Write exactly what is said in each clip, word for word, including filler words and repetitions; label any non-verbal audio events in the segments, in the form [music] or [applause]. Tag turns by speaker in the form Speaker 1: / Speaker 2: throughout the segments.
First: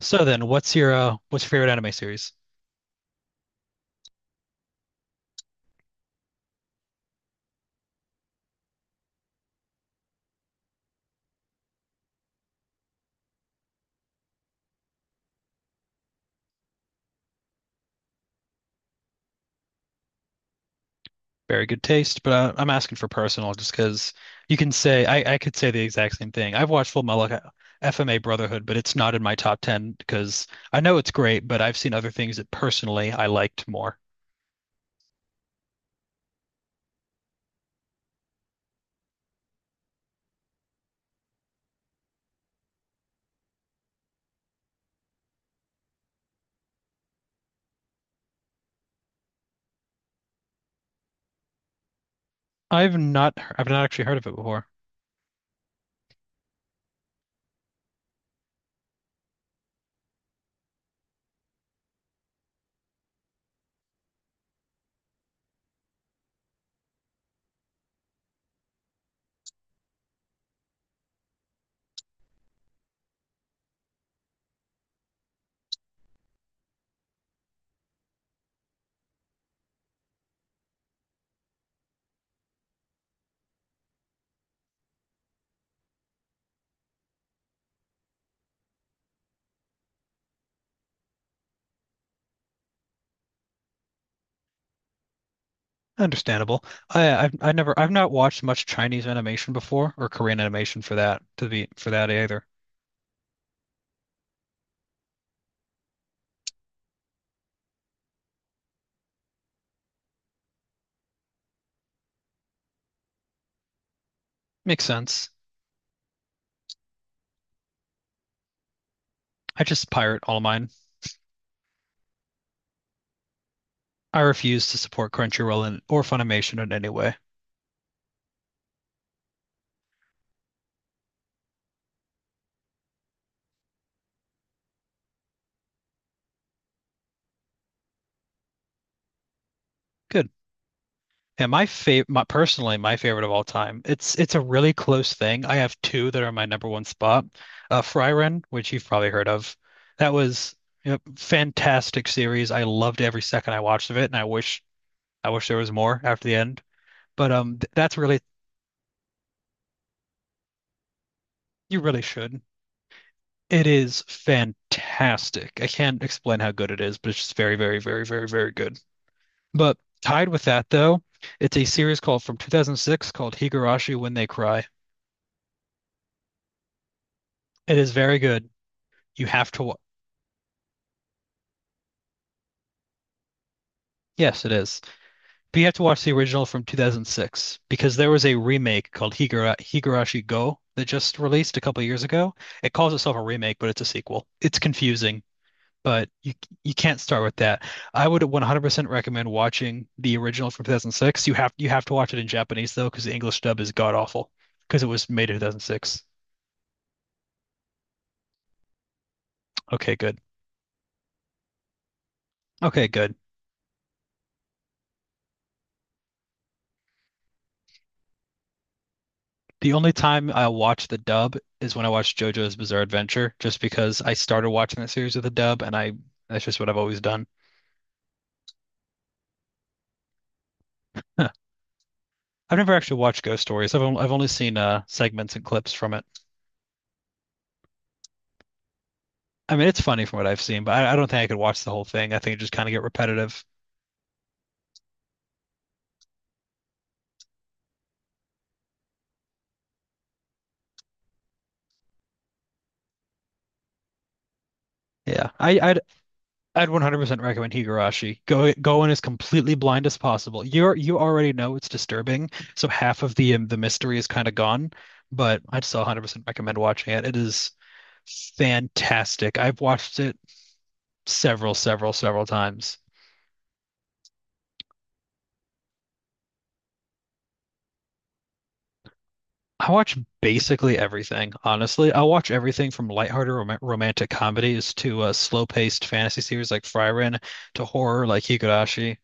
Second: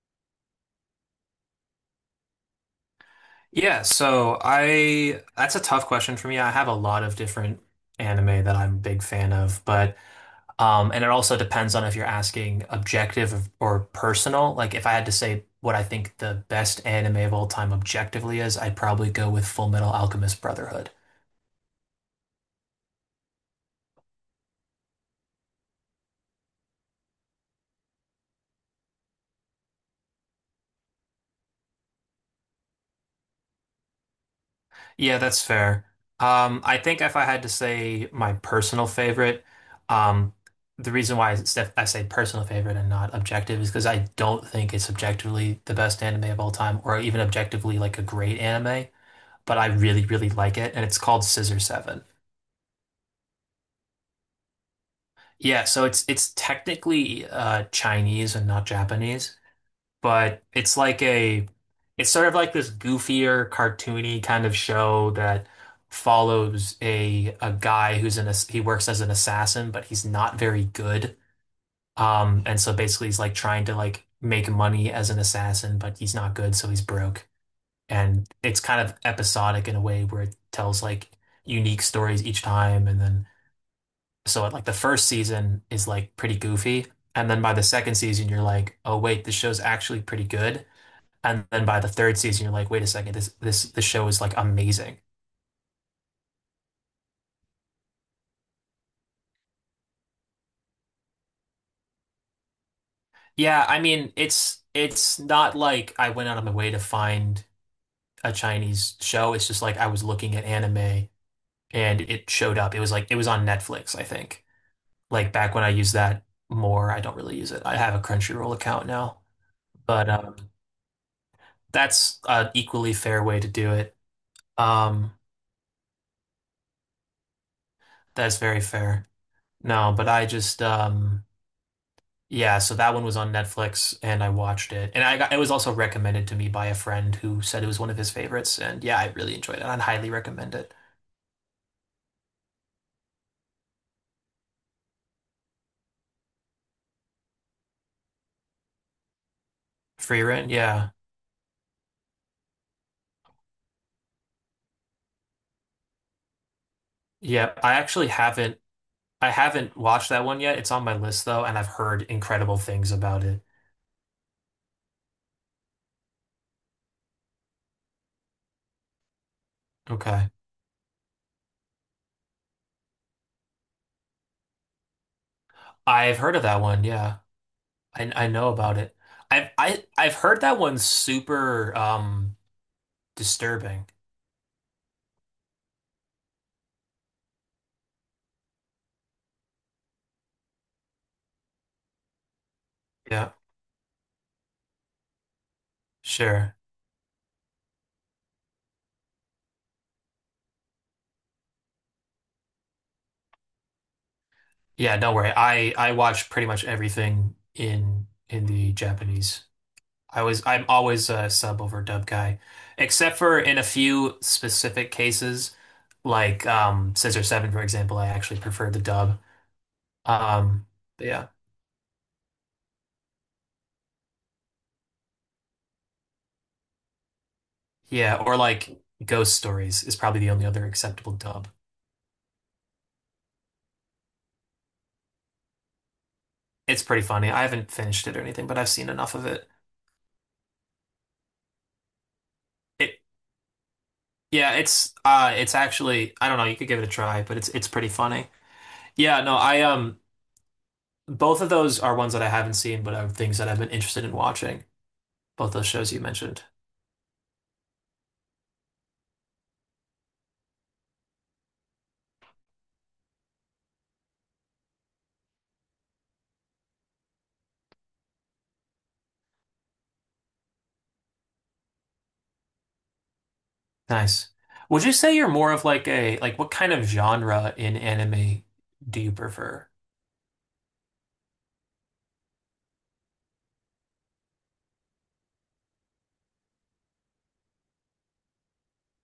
Speaker 1: So then, what's your uh, what's your favorite anime series?
Speaker 2: Yeah, so I that's a tough question for me. I have a lot of different anime that I'm a big fan of, but um and it also depends on if you're asking objective or personal. Like if I had to say what I think the best anime of all time objectively is, I'd probably go with Full Metal Alchemist Brotherhood.
Speaker 1: Very good taste, but uh, I'm asking for personal just because you can say I, I could say the exact same thing. I've watched Full Metal F M A Brotherhood, but it's not in my top ten because I know it's great, but I've seen other things that personally I liked more.
Speaker 2: Yeah, that's fair. Um, I think if I had to say my personal favorite, um, the reason why I s- I say personal favorite and not objective is because I don't think it's objectively the best anime of all time, or even objectively like a great anime. But I really, really like it, and it's called Scissor Seven.
Speaker 1: I've not I've not actually heard of it before.
Speaker 2: Yeah, so it's it's technically uh, Chinese and not Japanese, but it's like a it's sort of like this goofier, cartoony kind of show that follows a a guy who's an ass- he works as an assassin, but he's not very good. Um, and so basically he's like trying to like make money as an assassin, but he's not good, so he's broke. And it's kind of episodic in a way where it tells like unique stories each time. And then so like the first season is like pretty goofy. And then by the second season, you're like, oh wait, this show's actually pretty good. And then by the third season, you're like, wait a second, this this the show is like amazing.
Speaker 1: Understandable. I I've, I never I've not watched much Chinese animation before or Korean animation for that to be for that either.
Speaker 2: Yeah, I mean, it's it's not like I went out of my way to find a Chinese show. It's just like I was looking at anime and it showed up. It was like it was on Netflix, I think.
Speaker 1: Makes sense.
Speaker 2: Like back when I used that more, I don't really use it. I have a Crunchyroll account now,
Speaker 1: I just
Speaker 2: but
Speaker 1: pirate
Speaker 2: um,
Speaker 1: all mine.
Speaker 2: that's an equally fair way to do it.
Speaker 1: I refuse to support
Speaker 2: Um,
Speaker 1: Crunchyroll in, or Funimation in any way.
Speaker 2: that's very fair. No, but I just um yeah, so that one was on Netflix and I watched it. And I got, it was also recommended to me by a friend who said it was one of his favorites. And yeah, I really enjoyed it. I'd highly
Speaker 1: Good.
Speaker 2: recommend it.
Speaker 1: And my favorite, my personally my favorite of all time. It's it's a really close thing. I have two that are my number one spot. Uh, Frieren, which you've probably heard of. That
Speaker 2: Free Rent,
Speaker 1: was
Speaker 2: yeah.
Speaker 1: a fantastic series. I loved every second I watched of it, and I wish I wish there was more after the end. But
Speaker 2: Yeah,
Speaker 1: um, th-
Speaker 2: I
Speaker 1: that's
Speaker 2: actually
Speaker 1: really.
Speaker 2: haven't I haven't watched that one yet. It's on my list though, and I've
Speaker 1: You
Speaker 2: heard
Speaker 1: really should.
Speaker 2: incredible things about it.
Speaker 1: It is fantastic. I can't explain how good it is, but it's just very, very, very, very, very good. But tied
Speaker 2: Okay.
Speaker 1: with that, though, it's a series called from two thousand six called Higurashi When They Cry.
Speaker 2: I've heard of that one, yeah.
Speaker 1: It is
Speaker 2: I
Speaker 1: very
Speaker 2: I
Speaker 1: good.
Speaker 2: know about it.
Speaker 1: You
Speaker 2: I've
Speaker 1: have to watch.
Speaker 2: I I've heard that one's super um disturbing.
Speaker 1: Yes, it is. But you have to watch the original from two thousand six because there was a remake called Higura Higurashi Go that just released a couple years ago. It calls itself a
Speaker 2: Yeah,
Speaker 1: remake, but it's a sequel. It's confusing. But you
Speaker 2: sure.
Speaker 1: you can't start with that. I would one hundred percent recommend watching the original from two thousand six. You have you have to watch it in Japanese though, because the English dub is god awful because it
Speaker 2: Yeah,
Speaker 1: was
Speaker 2: don't
Speaker 1: made
Speaker 2: worry.
Speaker 1: in
Speaker 2: I I
Speaker 1: two thousand six.
Speaker 2: watch pretty much everything in in the Japanese.
Speaker 1: Okay, good.
Speaker 2: I was I'm always a sub over dub guy,
Speaker 1: Okay, good.
Speaker 2: except for in a few specific cases, like um Scissor seven, for example, I actually prefer the dub.
Speaker 1: The only time I
Speaker 2: Um
Speaker 1: watch the
Speaker 2: yeah.
Speaker 1: dub is when I watch JoJo's Bizarre Adventure, just because I started watching that series with the dub, and I that's just what I've always done.
Speaker 2: Yeah, or like Ghost Stories is probably the only other acceptable
Speaker 1: Huh.
Speaker 2: dub.
Speaker 1: I've never actually watched Ghost Stories. I've only, I've only seen uh, segments and clips from it.
Speaker 2: It's pretty funny. I haven't finished it or anything, but I've seen enough of it.
Speaker 1: I mean, it's funny from what I've seen, but I, I don't think I could watch the whole thing. I think it just kind of get
Speaker 2: It
Speaker 1: repetitive.
Speaker 2: yeah, it's uh it's actually I don't know, you could give it a try, but it's it's pretty funny. Yeah, no, I um both of those are ones that I haven't seen, but are things that I've been interested in watching.
Speaker 1: Yeah,
Speaker 2: Both
Speaker 1: I,
Speaker 2: those
Speaker 1: I
Speaker 2: shows you mentioned.
Speaker 1: I'd one hundred percent recommend Higurashi. Go go in as completely blind as possible. You're you already know it's disturbing, so half of the um, the mystery is kind of gone, but I'd still one hundred percent recommend watching it. It is fantastic. I've watched it several, several, several times.
Speaker 2: Nice. Would you say you're more of like a like what kind of genre in anime do you prefer?
Speaker 1: I watch basically everything, honestly. I'll watch everything from lighthearted rom romantic comedies to uh, slow-paced fantasy series like Frieren to horror like Higurashi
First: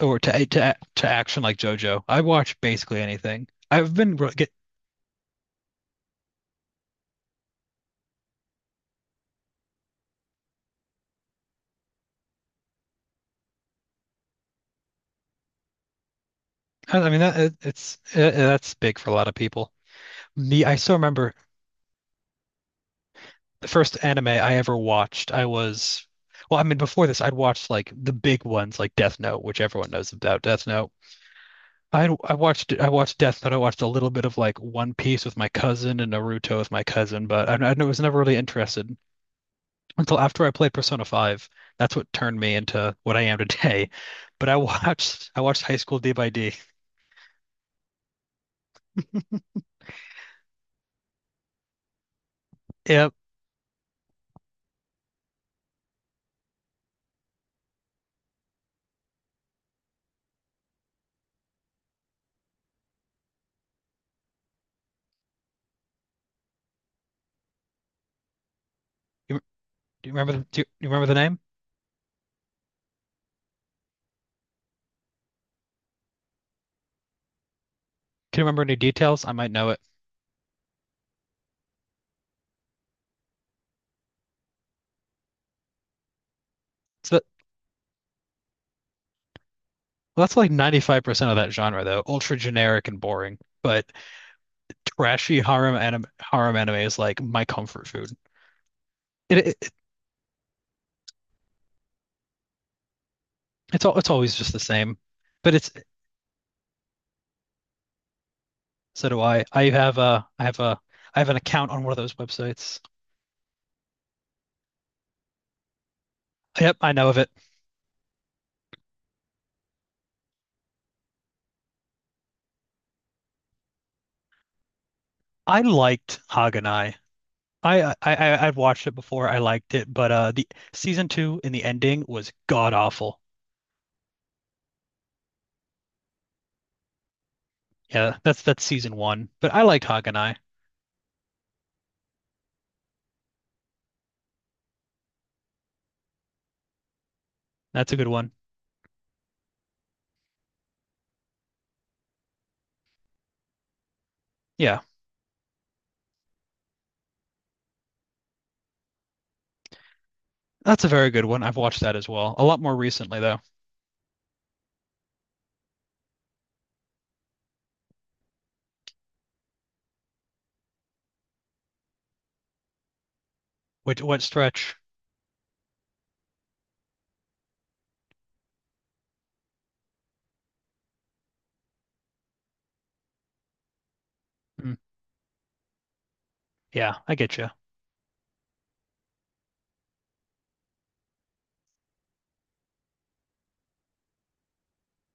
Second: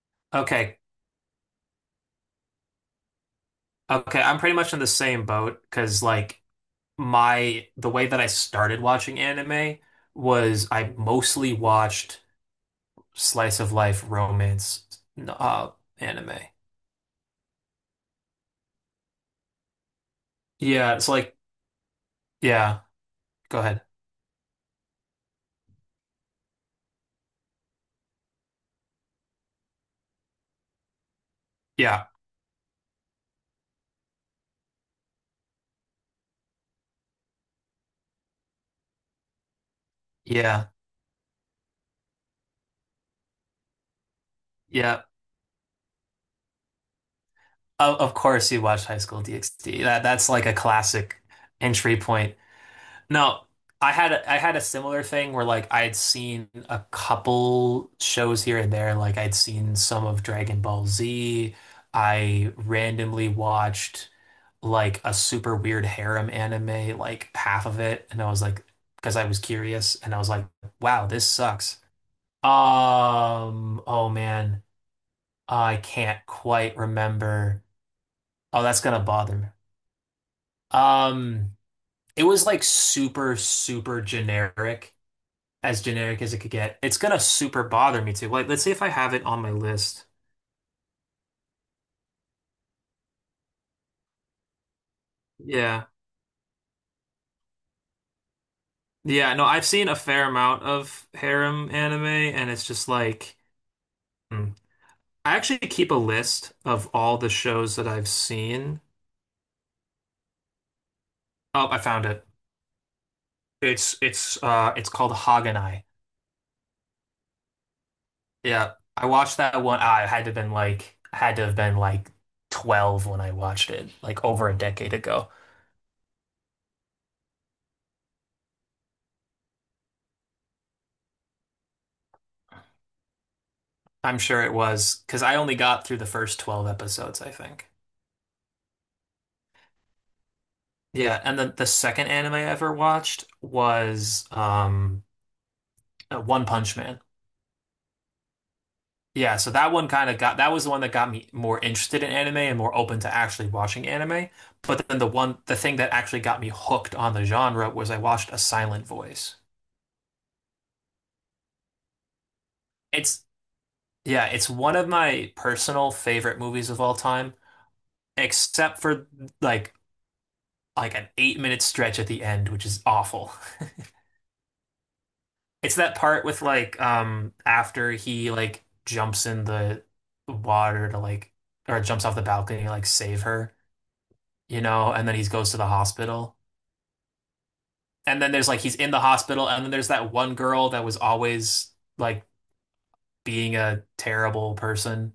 Speaker 1: or to to
Speaker 2: Okay.
Speaker 1: to action like JoJo. I watch basically anything. I've been
Speaker 2: Okay,
Speaker 1: re-
Speaker 2: I'm pretty much in the same boat because like my the way that I started watching anime was I mostly watched slice of life romance uh anime.
Speaker 1: I I mean that it, it's uh that's big for a lot of people. Me, I
Speaker 2: Yeah,
Speaker 1: still
Speaker 2: it's
Speaker 1: remember
Speaker 2: like yeah, go
Speaker 1: the
Speaker 2: ahead.
Speaker 1: first anime I ever watched. I was, well, I mean before this, I'd watched like the big ones like Death Note, which everyone knows about Death Note.
Speaker 2: Yeah.
Speaker 1: I I watched I watched Death Note. I watched a little bit of like One Piece with my cousin and Naruto with my cousin, but I, I was never really interested until after I
Speaker 2: Yeah.
Speaker 1: played Persona five. That's what turned me into what I am today. But I [laughs]
Speaker 2: Yeah.
Speaker 1: watched I watched High School D by D.
Speaker 2: Of, of course you watched High School DxD. That that's like a classic entry point.
Speaker 1: Yep.
Speaker 2: No, I had a, I had a similar thing where like I had seen a couple shows here and there. Like I'd seen some of Dragon Ball Z. I randomly watched like a super weird harem anime, like half of it, and I was like, because I was
Speaker 1: You,
Speaker 2: curious,
Speaker 1: do you
Speaker 2: and I was
Speaker 1: remember the,
Speaker 2: like,
Speaker 1: do you, you
Speaker 2: wow,
Speaker 1: remember the
Speaker 2: this
Speaker 1: name?
Speaker 2: sucks. Um, oh man, I can't quite remember.
Speaker 1: Can you remember
Speaker 2: Oh,
Speaker 1: any
Speaker 2: that's gonna
Speaker 1: details? I
Speaker 2: bother me.
Speaker 1: might know it.
Speaker 2: Um, it was like super, super generic. As generic as it could get. It's
Speaker 1: So
Speaker 2: gonna
Speaker 1: that,
Speaker 2: super bother me too. Like, let's see if I have it on my list.
Speaker 1: well, that's like ninety-five percent of that genre, though. Ultra generic and boring, but trashy harem
Speaker 2: Yeah.
Speaker 1: anime, harem anime is like my comfort food.
Speaker 2: Yeah,
Speaker 1: It,
Speaker 2: no,
Speaker 1: it
Speaker 2: I've
Speaker 1: it
Speaker 2: seen a fair amount of harem anime, and it's just like,
Speaker 1: it's all it's always
Speaker 2: hmm.
Speaker 1: just the same,
Speaker 2: I
Speaker 1: but
Speaker 2: actually
Speaker 1: it's.
Speaker 2: keep a list of all the shows that I've seen.
Speaker 1: So do I. I have a I have a I have an
Speaker 2: Oh,
Speaker 1: account
Speaker 2: I
Speaker 1: on one of
Speaker 2: found
Speaker 1: those
Speaker 2: it.
Speaker 1: websites.
Speaker 2: It's it's uh it's called Haganai.
Speaker 1: Yep, I know of it.
Speaker 2: Yeah. I watched that one. I had to have been like I had to have been like twelve when I watched it, like over a decade ago.
Speaker 1: I liked Haganai. I I I I've watched it before. I liked it, but uh, the season two in the ending was god awful.
Speaker 2: I'm sure it was because I only got through the first twelve episodes, I think.
Speaker 1: Yeah, that's that's season one. But I liked Haganai.
Speaker 2: Yeah, and then the second anime I ever watched was um uh, One Punch Man.
Speaker 1: That's a good one.
Speaker 2: Yeah, so that one kind of got that was the one that got me more interested in anime and more open to actually watching anime.
Speaker 1: Yeah.
Speaker 2: But then the one the thing that actually got me hooked on the genre was I watched A Silent Voice.
Speaker 1: That's a very good one. I've watched that as well. A lot more recently
Speaker 2: It's
Speaker 1: though.
Speaker 2: yeah, it's one of my personal favorite movies of all time, except for like like an eight minute stretch at the end, which is awful.
Speaker 1: Which what stretch?
Speaker 2: It's that part with like um after he like jumps in the water to like or jumps off the balcony to like save her, you
Speaker 1: Hmm.
Speaker 2: know, and then he goes to the hospital.
Speaker 1: Yeah, I get you.
Speaker 2: And then there's like he's in the hospital and then there's that one girl that was always like being a terrible person.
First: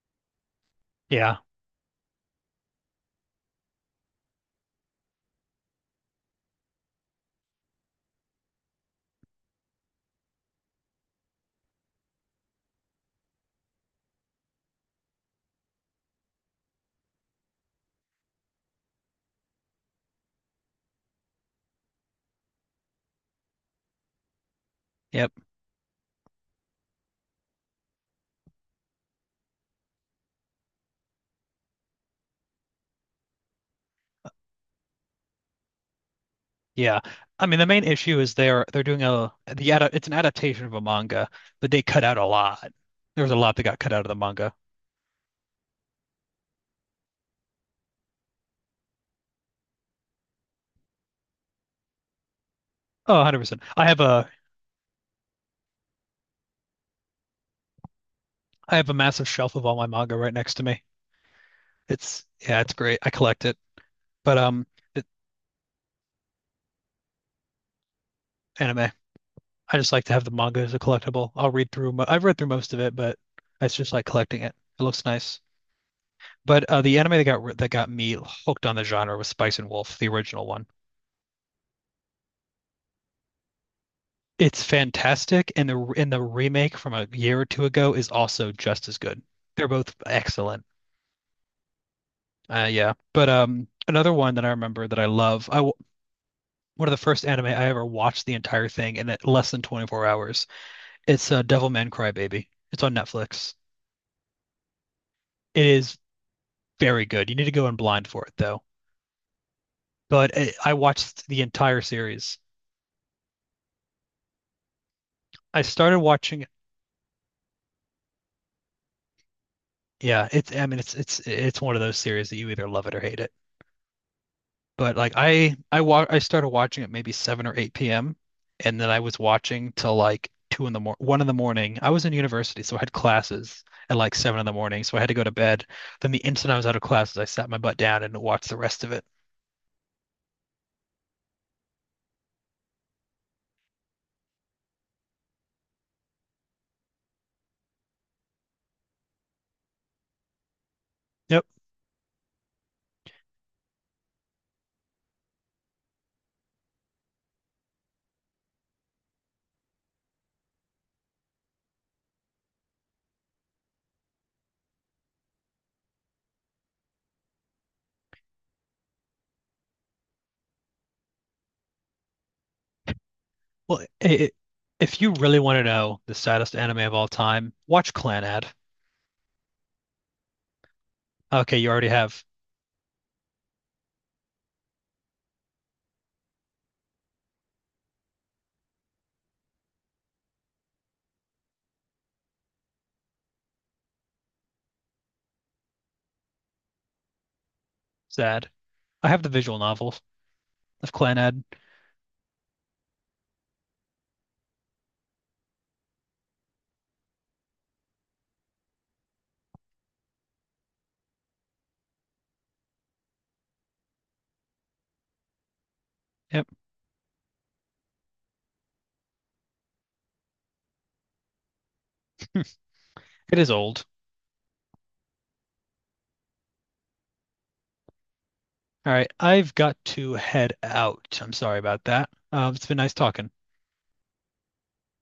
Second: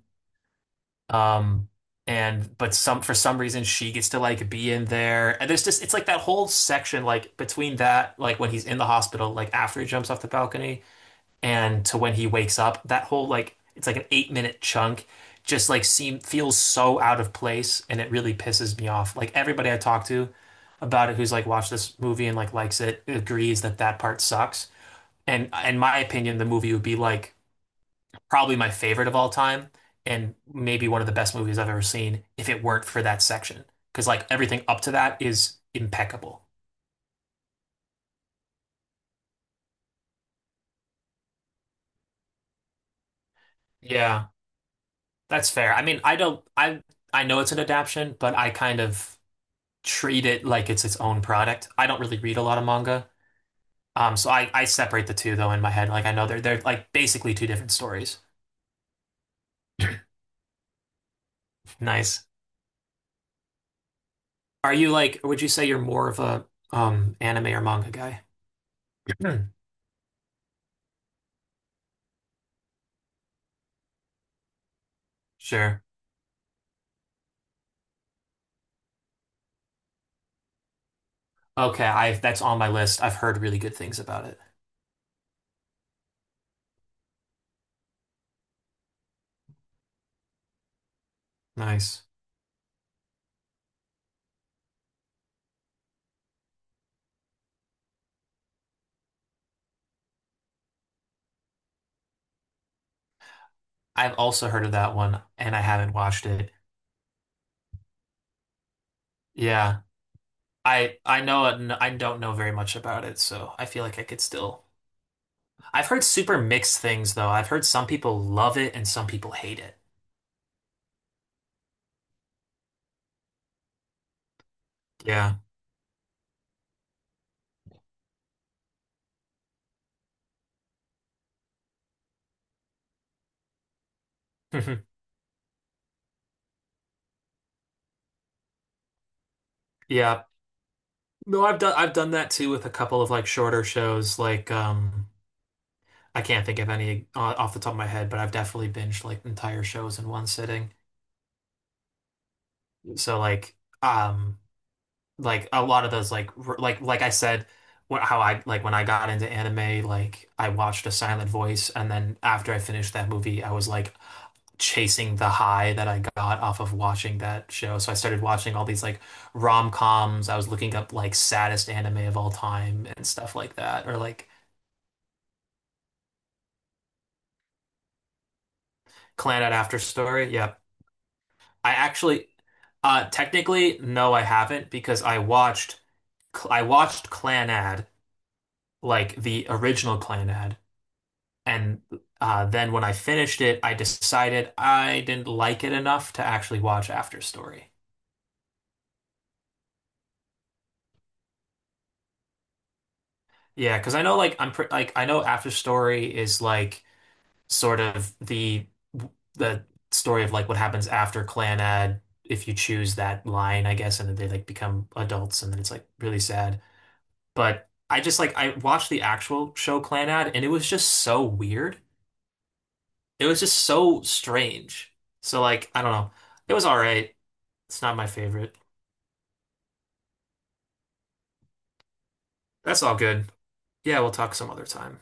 Speaker 1: Yeah.
Speaker 2: Um and but some for some reason she gets to like be in there. And there's just it's like that whole section like between that like when he's in the hospital like after he jumps off the balcony and to when he wakes up, that whole like it's like an eight minute chunk just like seem feels so out of place and it really pisses me off. Like everybody I talk to about it who's like watched this movie and like likes it agrees that that part sucks.
Speaker 1: Yep.
Speaker 2: And in my opinion, the movie would be like probably my favorite of all time and maybe one of the best movies I've ever seen if it weren't for that section. Because like everything up to that is impeccable.
Speaker 1: Yeah. I mean, the main issue is they're they're doing a the ad, it's an adaptation of a manga, but they cut out a lot. There was a lot that got cut out of the
Speaker 2: Yeah,
Speaker 1: manga.
Speaker 2: that's fair. I mean, I don't I I know it's an adaptation, but I kind of treat it like it's its own product. I don't really read a lot of manga.
Speaker 1: Oh, one hundred percent. I have
Speaker 2: Um, so
Speaker 1: a
Speaker 2: I, I separate the two though in my head. Like I know they're they're like basically two different stories.
Speaker 1: I have a massive shelf of all my manga right next to me. It's
Speaker 2: Nice.
Speaker 1: yeah, it's great. I collect it. But um
Speaker 2: Are you
Speaker 1: it,
Speaker 2: like, would you say you're more of a um anime or manga guy?
Speaker 1: anime.
Speaker 2: Hmm. [clears throat]
Speaker 1: I just like to have the manga as a collectible. I'll read through mo- I've read through most of it, but it's just like collecting it. It looks nice.
Speaker 2: Sure.
Speaker 1: But uh, the anime that got that got me hooked on the genre was Spice and Wolf, the original one.
Speaker 2: Okay, I that's on my list. I've heard really good things about it.
Speaker 1: It's fantastic, and the and the remake from a year or two ago is also just as good. They're both excellent.
Speaker 2: Nice.
Speaker 1: Uh, yeah, but um, another one that I remember that I love, I w- one of the first anime I ever watched the entire thing in less than twenty-four hours. It's uh, Devilman Crybaby. It's on Netflix.
Speaker 2: I've also heard of that one and I
Speaker 1: It
Speaker 2: haven't
Speaker 1: is
Speaker 2: watched it.
Speaker 1: very good. You need to go in blind for it though.
Speaker 2: Yeah.
Speaker 1: But it, I
Speaker 2: I I
Speaker 1: watched the
Speaker 2: know it-
Speaker 1: entire
Speaker 2: I don't know
Speaker 1: series.
Speaker 2: very much about it, so I feel like I could still
Speaker 1: I
Speaker 2: I've
Speaker 1: started
Speaker 2: heard super
Speaker 1: watching.
Speaker 2: mixed things though. I've heard some people love it and some people hate it.
Speaker 1: Yeah, it's I mean it's it's it's one of those series that you either love it or hate it. But like
Speaker 2: Yeah.
Speaker 1: I I wa I started watching it maybe seven or eight p m and then I was watching till like two in the mor one in the morning. I was in university, so I had classes at like seven in the morning,
Speaker 2: [laughs]
Speaker 1: so I had to go to bed. Then the instant I was out of classes, I sat my butt down and watched the rest of it.
Speaker 2: Yeah. No, I've done I've done that too with a couple of like shorter shows like um I can't think of any o- off the top of my head, but I've definitely binged like entire shows in one sitting.
Speaker 1: Yep.
Speaker 2: So like um like a lot of those like r- like like I said wh- how I like when I got into anime like I watched A Silent Voice and then after I finished that movie I was like chasing the high that I got off of watching that show. So I started watching all these like rom-coms. I was looking up like saddest anime of all time and stuff like
Speaker 1: Well,
Speaker 2: that, or
Speaker 1: I
Speaker 2: like
Speaker 1: I if you really want to know the saddest anime of all time, watch Clanad.
Speaker 2: Clannad After Story. Yep.
Speaker 1: Okay, you
Speaker 2: I
Speaker 1: already have
Speaker 2: actually, uh, technically, no, I haven't because I watched I watched Clannad, like the original Clannad, and uh, then when I finished it, I decided I didn't like it enough to actually watch After Story.
Speaker 1: sad. I have the visual novel of Clanad.
Speaker 2: Yeah, because I know like I'm pre like I know After Story is like sort of the the story of like what happens after Clannad if you choose that line, I guess, and then they like become adults and then it's like really
Speaker 1: Yep.
Speaker 2: sad. But I just like I watched the actual show Clannad and it was just so weird. It
Speaker 1: It
Speaker 2: was
Speaker 1: is
Speaker 2: just
Speaker 1: old.
Speaker 2: so strange. So like I don't know. It was all right. It's not my favorite.
Speaker 1: All right, I've got to head out. I'm sorry about that. Um, it's been
Speaker 2: That's
Speaker 1: nice
Speaker 2: all
Speaker 1: talking.
Speaker 2: good. Yeah, we'll talk some other time.